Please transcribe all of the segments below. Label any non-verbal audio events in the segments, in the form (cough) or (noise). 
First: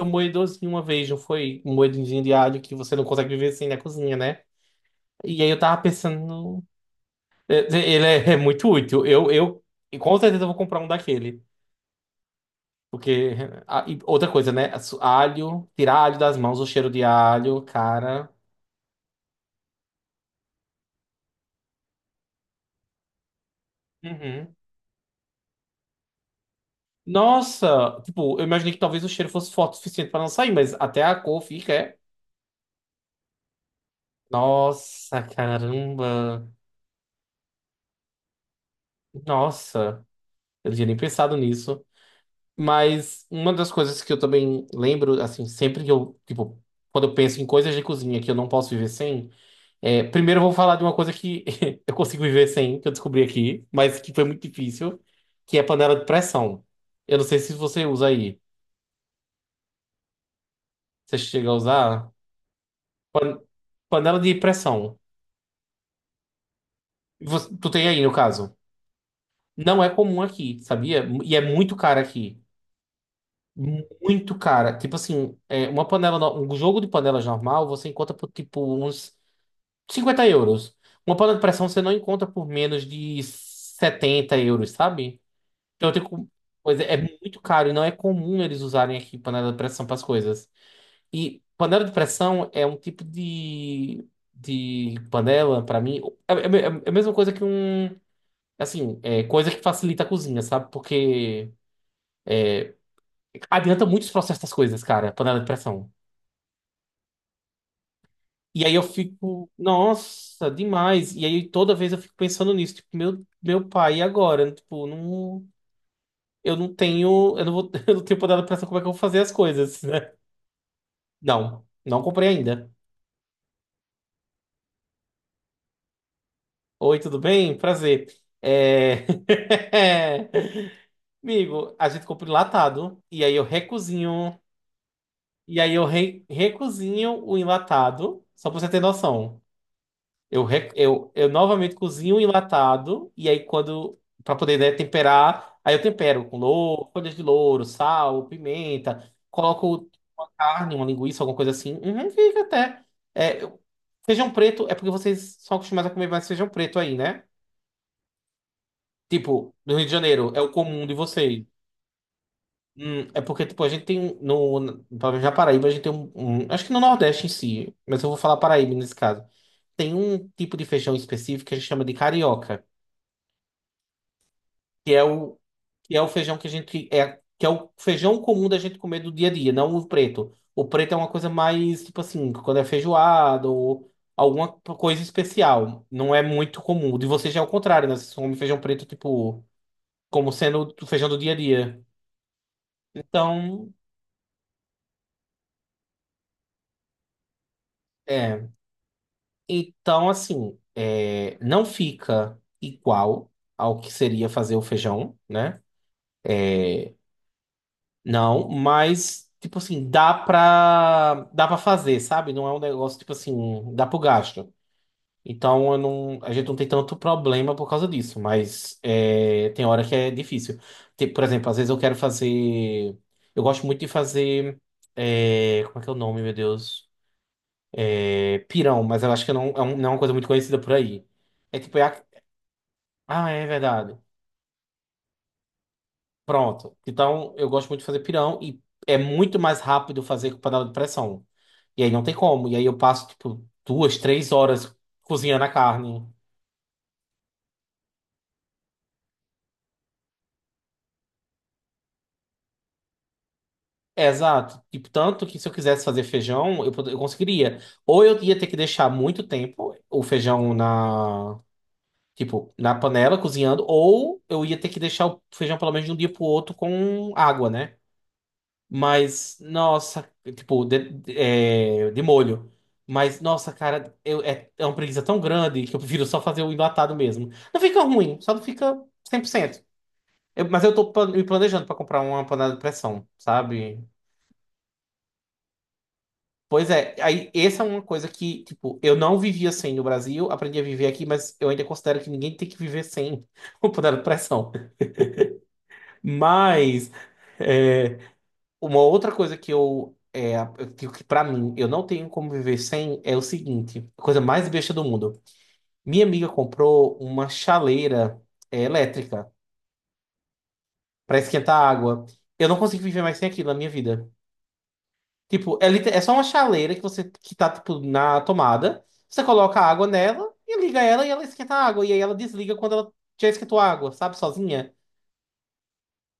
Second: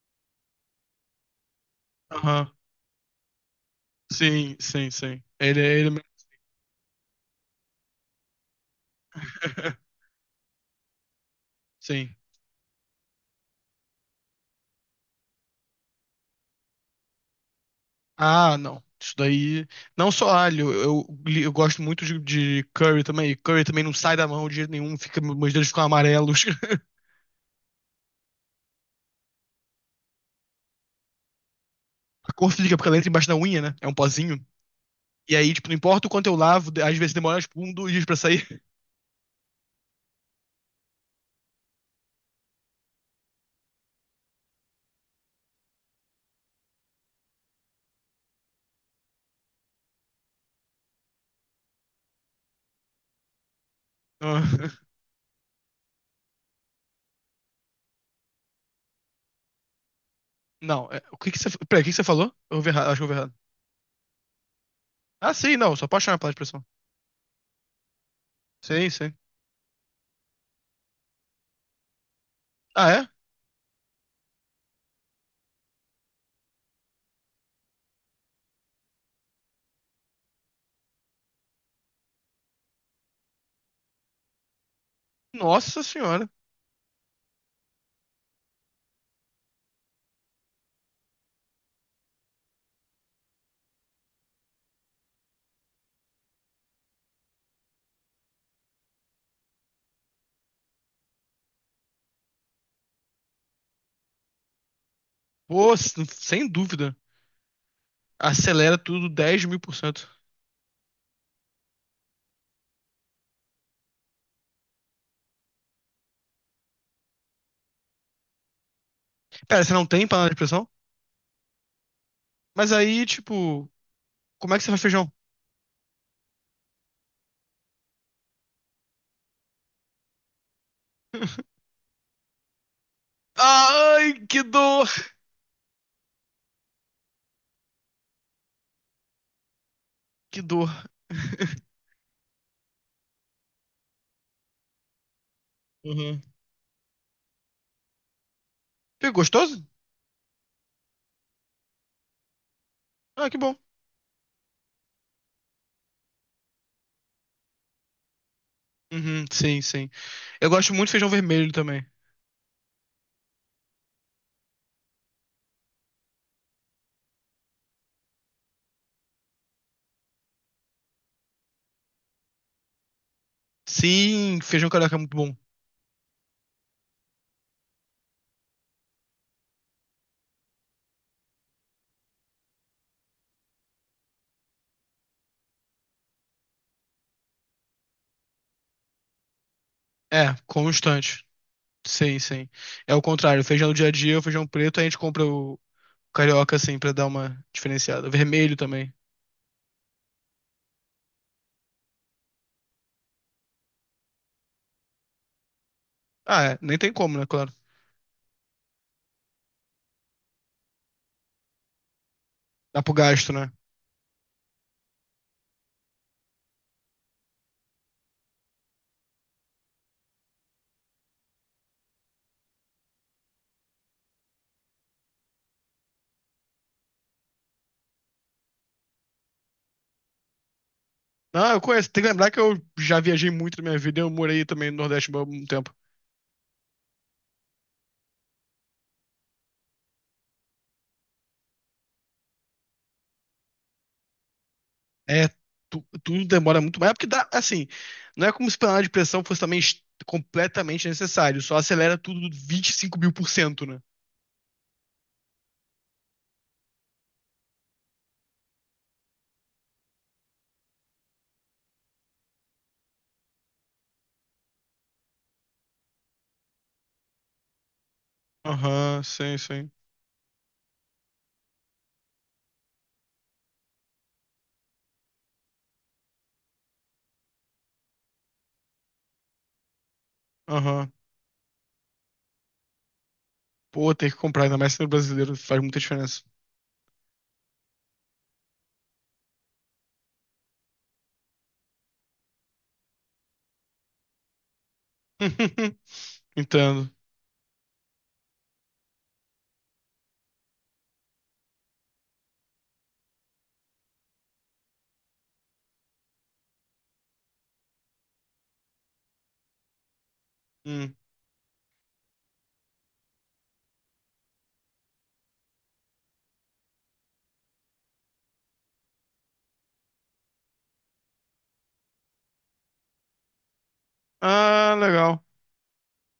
Um moedorzinho uma vez, não foi? Um moedinho de Aham. alho que você não consegue viver sem na cozinha, né? Sim, sim, sim. E aí eu Ele, é tava ele... mesmo. pensando Ele é muito útil. Eu e (laughs) com certeza eu vou comprar um daquele. Sim. Porque. E outra coisa, né? Alho, tirar alho das mãos, o cheiro de alho, cara. Ah, não. Isso daí. Não só alho, eu, eu gosto muito de, curry também. E curry também não sai da mão Uhum. de jeito nenhum, fica, meus dedos ficam amarelos. (laughs) Nossa! Tipo, eu imaginei que talvez o cheiro fosse forte o suficiente pra não sair, mas até a cor fica. A cor fica porque ela entra embaixo da unha, né? É um pozinho. Nossa, E aí, tipo, não importa o quanto eu caramba! lavo, às vezes demora, tipo, um, dois dias pra sair. (laughs) Nossa! Eu não tinha nem pensado nisso. Mas uma das coisas que eu também lembro, assim, sempre que eu, tipo, quando eu penso em coisas de cozinha que eu não posso viver sem, primeiro eu vou falar de uma coisa que (laughs) eu consigo viver sem, que eu descobri aqui, mas que foi muito Ah, difícil, que é panela de pressão. Eu não sei se você usa aí. não, é, o Você que que chega você. a Peraí, o que que você usar? falou? Eu ouvi errado, acho que eu ouvi errado. Pan- Panela de pressão. Ah, sim, não, só sou apaixonado pela expressão. Tu tem aí, no caso. Sim, sim. Não é comum aqui, sabia? E é muito cara aqui. Ah, é? Muito cara. Tipo assim, uma panela, no- um jogo de panelas normal, você encontra por tipo uns 50 euros. Uma panela de pressão você não encontra por menos de 70 euros, sabe? Nossa Então tem senhora. pois é, é muito caro e não é comum eles usarem aqui panela de pressão para as coisas. E panela de pressão é um tipo de panela, para mim, é, é- é a mesma coisa que um. Assim, é coisa que facilita a cozinha, sabe? Porque adianta muito os processos das coisas, cara, panela de Pô, pressão. Sem dúvida. E aí Acelera eu tudo dez fico, mil por cento. nossa, demais. E aí toda vez eu fico pensando nisso, tipo, meu pai, e agora? Tipo, não, eu não tenho, eu não vou, (laughs) eu não tenho poder de pressão, como é que eu vou fazer as Pera, você coisas, não tem né? panela de pressão? Não, não comprei ainda. Mas aí, tipo, como é que você faz feijão? Oi, tudo bem? Prazer. É... (laughs) (laughs) Amigo, a gente compra enlatado, e aí eu Ai, recozinho, que dor! e aí eu recozinho o enlatado, só pra você ter noção. Que Eu, dor. re- eu, eu (laughs) novamente cozinho um enlatado, e aí quando. Para poder, né, temperar, aí eu Uhum. tempero com louro, folhas de louro, sal, pimenta, Ficou gostoso? coloco carne, uma linguiça, alguma coisa assim. Uhum, fica até. Ah, que É, bom. eu- Feijão preto é porque vocês são acostumados a comer mais feijão preto aí, né? Uhum, Tipo, sim, no Rio sim. de Janeiro, é Eu o gosto comum muito de de feijão vocês. vermelho também. É porque, tipo, a gente tem um, pelo menos Paraíba, a gente tem um, acho que no Nordeste em si, mas eu vou falar Paraíba nesse caso. Tem um tipo de feijão específico que a gente chama de carioca. Sim, feijão Que carioca é é muito bom. o, que é o feijão que a gente é, que é o feijão comum da gente comer do dia a dia, não o preto. O preto é uma coisa mais tipo assim, quando é feijoada ou alguma coisa especial, não é muito comum. O de vocês já é o contrário, né? Vocês comem feijão preto tipo como É, sendo o feijão do constante. dia a dia. Sim, sim. É o contrário. Feijão Então, do dia a dia, o feijão preto, a gente compra o carioca, assim, pra dar uma diferenciada. é, Vermelho também. então assim, não fica igual ao que seria fazer o feijão, né? Ah, é. Nem tem como, né? Claro. Não, mas, tipo assim, dá pra fazer, sabe? Não é um Dá pro negócio, tipo gasto, né? assim, dá pro gasto. Então, eu não, a gente não tem tanto problema por causa disso, mas é, tem hora que é difícil. Tipo, por exemplo, às vezes eu quero fazer. Eu gosto muito de fazer. Como é que é o nome, meu Deus? É pirão, mas eu acho que não é, não é uma coisa muito conhecida por aí. Não, É eu tipo, conheço. Tem que lembrar que eu já viajei ah, é muito na minha verdade. vida. Eu morei também no Nordeste por um tempo. Pronto. Então, eu gosto muito de fazer pirão e é muito mais rápido fazer com panela de pressão. E aí não tem como. E aí eu passo, tipo, duas, três horas É, cozinhando a carne. tudo demora muito mais. É porque dá, assim, não é como se panela de pressão fosse também completamente necessário. Só acelera tudo 25.000 por cento, né? É, exato. Tipo, tanto que se eu quisesse fazer feijão, eu conseguiria. Ou eu ia ter que deixar muito tempo o feijão na, tipo, na panela cozinhando, ou eu ia ter que deixar o feijão pelo menos de um dia pro outro com água, né? Aham, Mas, sim, sim. nossa, tipo, de molho. Mas, nossa, cara, é uma preguiça tão grande que eu prefiro só fazer o enlatado mesmo. Não fica ruim, só não fica 100%. Mas eu Aham. tô me planejando pra comprar uma panela de pressão, sabe? Pô, tem que comprar, ainda mais sendo brasileiro, faz muita diferença. Pois é, aí essa é uma coisa que, tipo, eu não vivia sem no Brasil, aprendi a viver aqui, mas eu ainda considero que ninguém tem que viver sem (laughs) uma panela de pressão. (laughs) Entendo. Mas. é, Uma outra coisa que eu, eu digo que pra mim eu não tenho como viver sem é o seguinte, a coisa mais besta do mundo. Minha amiga comprou uma chaleira elétrica Hum. pra esquentar água. Eu não consigo viver mais sem aquilo na minha vida. Tipo, é só uma chaleira que você, que tá tipo na tomada, você coloca a água nela e liga ela e ela esquenta a água e aí ela desliga quando ela já esquentou a água, sabe, sozinha. Ah, legal.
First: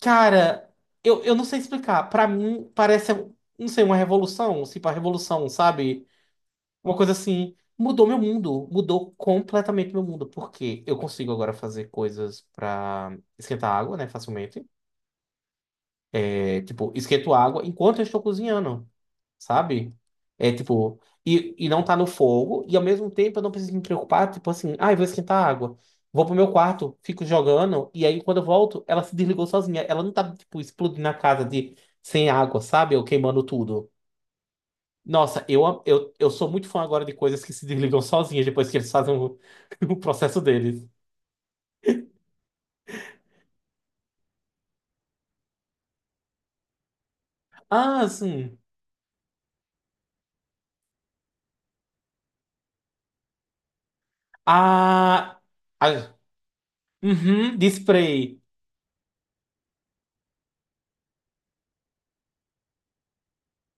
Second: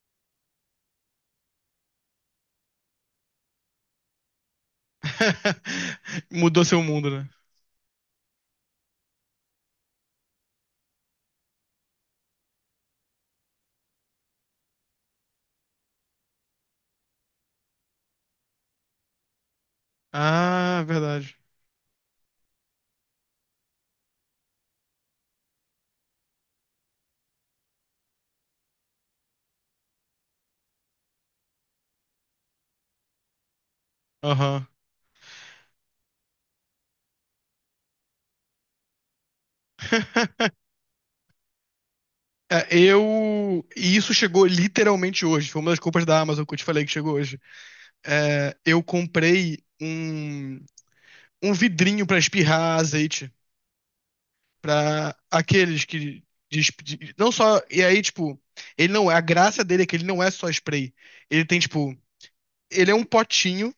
Cara, eu não sei explicar. Pra mim parece, não sei, uma revolução, tipo a revolução, (laughs) sabe? Mudou seu Uma mundo, coisa né? assim, mudou meu mundo, mudou completamente meu mundo, porque eu consigo agora fazer coisas pra esquentar água, né, facilmente. É, tipo, esquento água enquanto eu estou cozinhando, sabe? É Ah, tipo, verdade. e não tá no fogo, e ao mesmo tempo eu não preciso me preocupar, tipo assim, ah, eu vou esquentar água. Vou pro meu quarto, fico jogando, e aí quando eu volto, ela se desligou sozinha. Ela não tá, tipo, explodindo a casa de sem água, sabe? Ou queimando tudo. Aham. Nossa, eu sou muito fã agora de coisas que se desligam sozinhas depois que eles fazem o, (laughs) o processo (laughs) deles. É, eu. E isso chegou literalmente hoje. Foi uma das compras da Amazon que eu te falei que chegou hoje. Ah, É, sim. eu comprei um, um vidrinho pra espirrar azeite pra Ah, aqueles ah, que. De não uhum, só. E aí, tipo, display. ele não. É, a graça dele é que ele não é só spray. Ele tem, tipo. Ele é um potinho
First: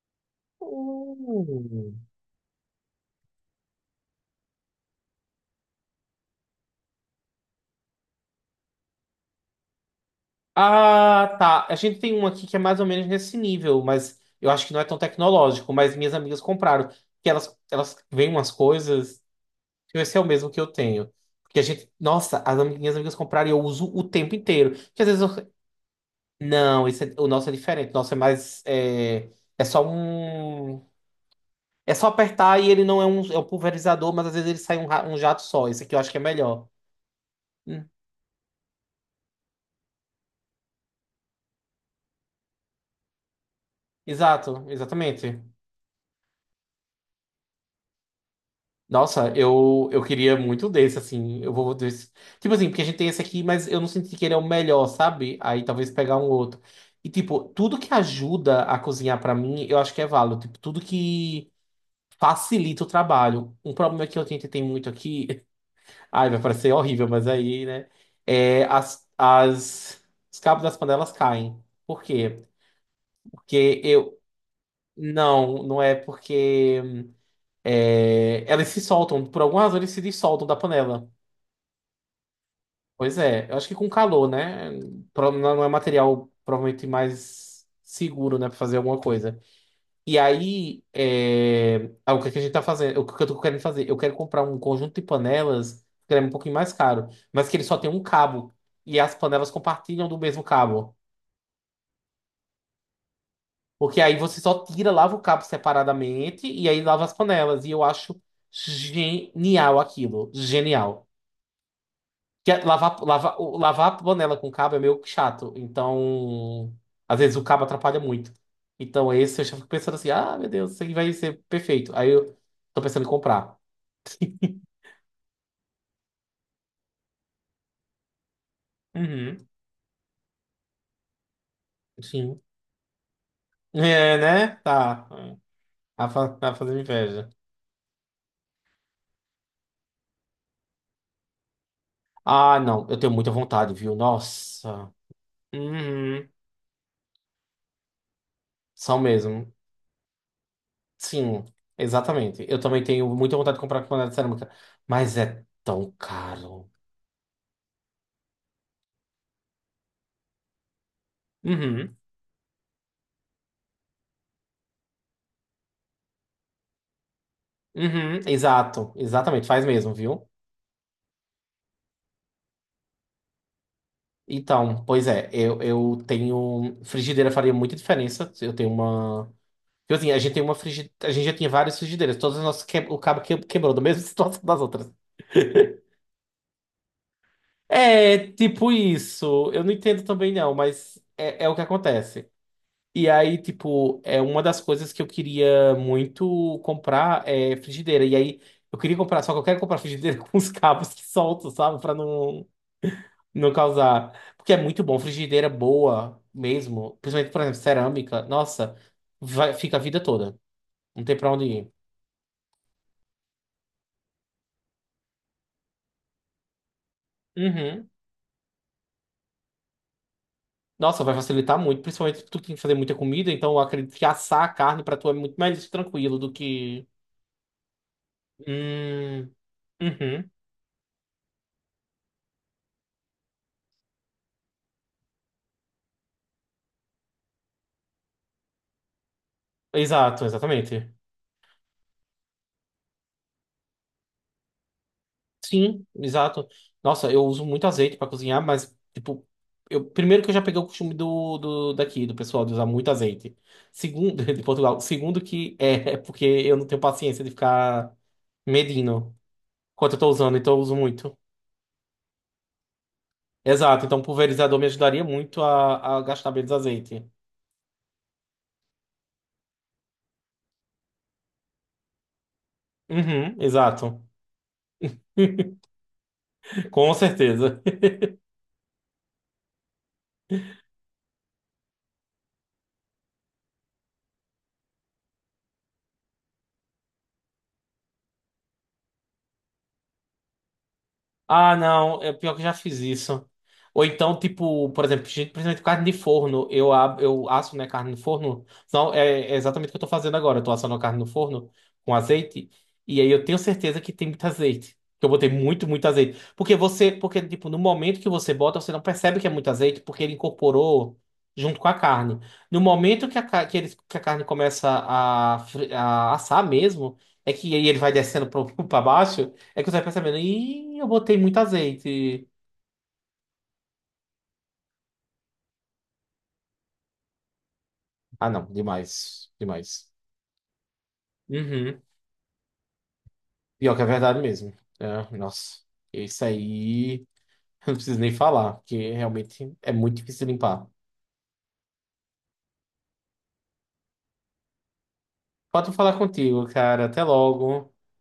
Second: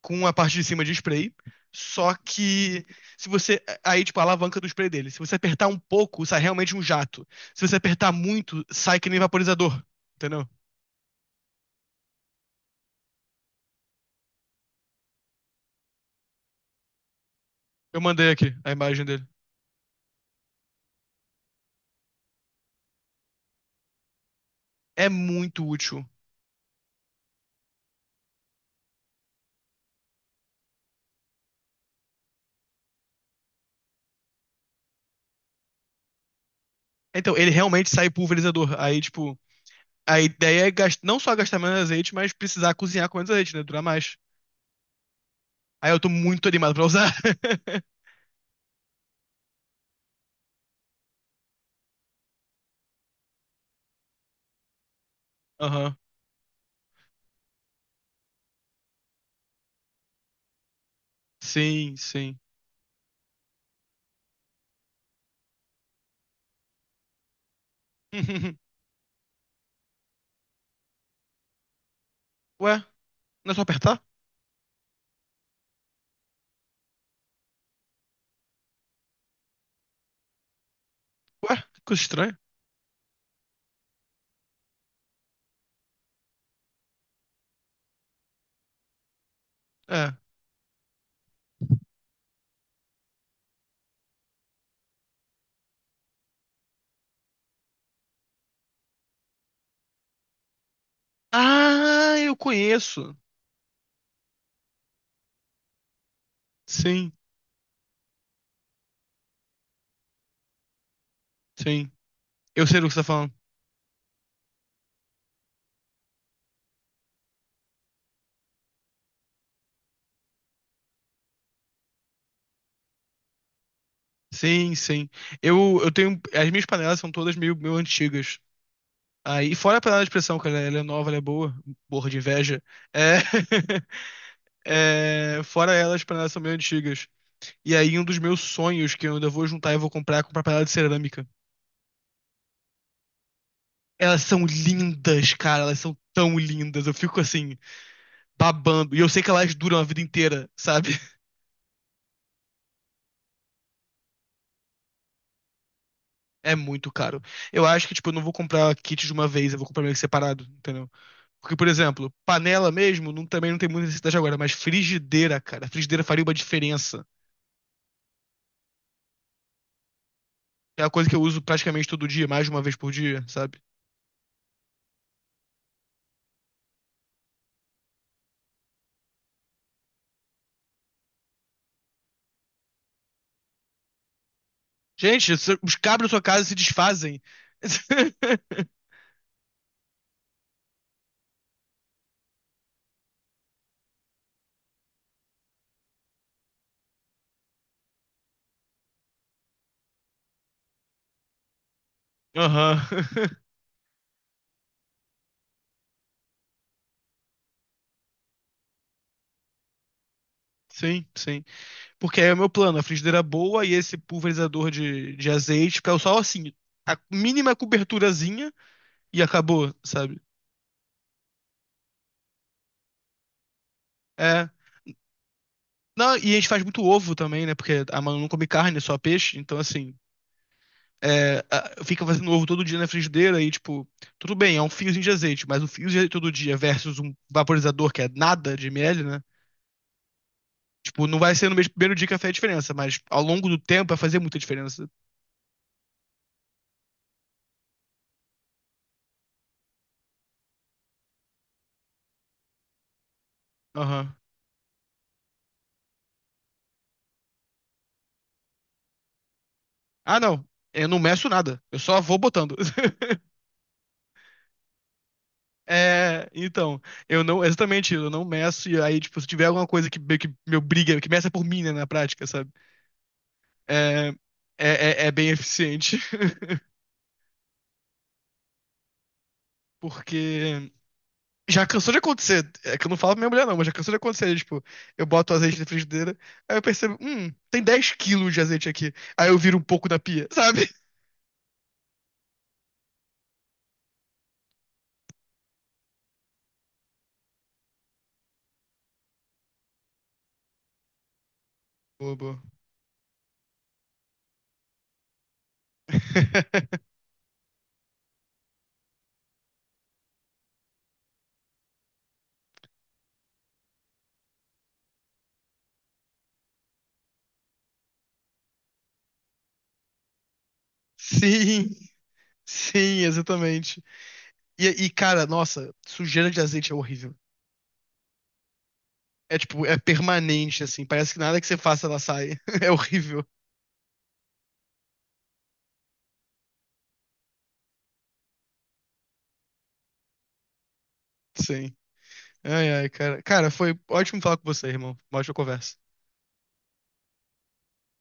com a parte de cima de spray. Uh. Só que. Se você. Aí, tipo, a alavanca do spray dele. Se você apertar um pouco, sai realmente um jato. Se você apertar muito, sai que nem vaporizador. Entendeu? Ah, tá. A gente tem um aqui que é mais ou menos nesse nível, mas eu acho que não é tão tecnológico. Mas minhas amigas compraram. Que elas Eu veem mandei umas aqui a imagem coisas. dele. Esse é o mesmo que eu tenho. Porque a gente. Nossa, minhas amigas compraram e eu uso o tempo inteiro. Que É às vezes eu. muito útil. Não, o nosso é diferente. O nosso é mais. É, é só um. É só apertar e ele não é um, é um pulverizador, mas às vezes ele sai um jato só. Esse aqui eu acho que é melhor. Então, ele Hum, realmente sai pulverizador. Aí, tipo, a ideia é não só gastar menos azeite, mas precisar cozinhar com menos azeite, né? Durar mais. Exato, exatamente. Aí eu tô muito animado pra usar. (laughs) Nossa, eu queria muito desse, assim. Eu vou desse. Tipo assim, porque a gente tem esse aqui, mas eu não senti que ele é o melhor, sabe? Aí talvez Aham. pegar um outro. E, tipo, tudo que ajuda a cozinhar pra mim, eu acho que é válido. Tipo, tudo que Sim, sim. facilita o trabalho. Um problema que eu tentei ter muito aqui. Ai, vai parecer horrível, mas aí, né? É, (laughs) os cabos das panelas caem. Por quê? Ué, não é só Porque apertar? eu. Não, não é porque. Elas se soltam. Por alguma razão, eles se dissoltam da panela. Ué, que coisa estranha. Pois é. Eu acho que com calor, né? Não, não é material provavelmente mais seguro, né? Pra fazer alguma coisa. É. E aí, ah, o que é que a gente tá fazendo? O que eu tô querendo fazer? Eu quero comprar um conjunto de panelas, que é um pouquinho mais caro, mas que ele só tem um cabo. E as panelas compartilham do mesmo cabo. Ah, eu conheço. Porque aí você só tira, lava o cabo separadamente e aí lava Sim, as panelas. E eu acho genial aquilo. Genial. sim. Que é Eu sei do que você tá falando. Lavar a panela com cabo é meio chato. Então, às vezes o cabo atrapalha muito. Então, esse eu já fico pensando assim: ah, meu Deus, isso aqui vai ser perfeito. Aí eu tô pensando em comprar. Sim, sim. Eu tenho. As minhas panelas são todas meio, meio antigas. Uhum, Aí, fora a panela de pressão, cara, ela é nova, ela é boa, morro de sim. inveja. É, É, né? (laughs) Tá. é, fora ela, as Tá, panelas são meio tá fazendo antigas. inveja. E aí, um dos meus sonhos que eu ainda vou juntar e vou comprar é comprar panela de cerâmica. Ah, não. Eu tenho muita vontade, viu? Elas são Nossa. lindas, cara, elas são Uhum. tão lindas. Eu fico assim, babando. E São eu sei que mesmo. elas duram a vida inteira, sabe? (laughs) Sim, exatamente. Eu também tenho muita vontade de comprar panela de cerâmica. Mas é tão É caro. muito caro. Eu acho que, tipo, eu não vou comprar kit de uma vez, eu vou comprar meio que separado, entendeu? Porque, por Uhum. exemplo, panela mesmo não- também não tem muita necessidade agora, mas frigideira, cara, frigideira faria uma diferença. Uhum. Exato. Exatamente. Faz mesmo, viu? É uma coisa que eu uso praticamente todo dia, mais de uma vez por dia, sabe? Então, pois é. Eu tenho... Frigideira faria muita diferença. Eu tenho uma... Tipo assim, a gente tem uma frigideira... A gente já tinha várias frigideiras. Todas as nossas... O cabo quebrou da mesma (laughs) situação das outras. Gente, os cabos da sua casa se desfazem. É, (laughs) tipo isso. Eu não entendo também, não, mas é o que acontece. E aí, tipo, é uma das coisas que eu queria muito comprar é frigideira. E aí, eu queria comprar, só que eu quero comprar frigideira (laughs) com os cabos que soltam, sabe? Pra não, Aham. (laughs) não causar. Porque é muito bom, frigideira boa mesmo. Principalmente, por exemplo, cerâmica. Nossa, vai, fica a vida toda. Não Sim, tem pra sim. onde ir. Porque aí é o meu plano, a frigideira boa e esse pulverizador de, azeite, que é só assim, a mínima Uhum. coberturazinha e acabou, sabe? Nossa, vai facilitar muito, principalmente se tu tem que fazer muita comida, então eu acredito que assar É. a carne pra tu é muito mais Não, tranquilo do e a gente faz muito que. ovo também, né? Porque a Manu não come carne, só Hum, peixe, então assim, uhum. é, a- fica fazendo ovo todo dia na frigideira e, tipo, tudo bem, é um fiozinho de azeite, mas um fio de azeite todo dia versus um vaporizador que é nada de ml, né? Exato, exatamente. Tipo, não vai ser no mesmo primeiro dia que vai fazer a diferença, mas ao longo do tempo vai fazer muita diferença. Sim, exato. Nossa, eu uso muito azeite pra cozinhar, mas, tipo, eu, primeiro que eu já peguei o costume do daqui, do pessoal, de usar muito azeite. Aham. Segundo, (laughs) de Portugal. Segundo que é porque eu não tenho paciência de ficar medindo quanto eu tô Ah, usando, não. então eu uso Eu não muito. meço nada. Eu só vou botando. (laughs) Exato, então pulverizador me ajudaria muito a É, gastar menos então, azeite. eu não, exatamente, eu não meço, e aí, tipo, se tiver alguma coisa que, meio que me obriga, que meça por mim, né, na prática, sabe? Uhum, exato. É, é, é bem (laughs) eficiente, (laughs) Com certeza. porque já cansou de acontecer. É que eu não falo pra minha mulher, não, mas já cansou de acontecer. Tipo, eu boto o azeite na frigideira, aí eu percebo, tem 10 quilos de azeite aqui. Aí eu viro um pouco da pia, sabe? Ah, não, é pior que eu já fiz isso. Ou então, tipo, por exemplo, gente, principalmente carne de forno, eu asso, né, carne no forno. Não, é exatamente o que eu tô fazendo agora. Eu tô assando a carne no forno com Bobo. azeite, e aí eu tenho certeza que tem muito azeite. Que eu botei muito, muito azeite. Porque (laughs) você, porque, tipo, no momento que você bota, você não percebe que é muito azeite, porque ele incorporou junto com a carne. No momento que a, ca- que eles- que a carne começa a assar mesmo, é que aí ele vai descendo para (laughs) baixo. É que você vai percebendo, ih, eu botei muito Sim, azeite. sim, exatamente. E, cara, nossa, sujeira de azeite é horrível. Ah, não, demais, É tipo, é demais. permanente, assim. Parece que nada que você Uhum. faça ela sai. (laughs) É horrível. Pior que é verdade mesmo. É, nossa, isso aí (laughs) eu não preciso nem falar, porque realmente é muito difícil limpar. Sim. Ai, ai, cara. Cara, foi ótimo falar com você, irmão. Uma ótima Pode conversa. falar contigo, cara. Até logo.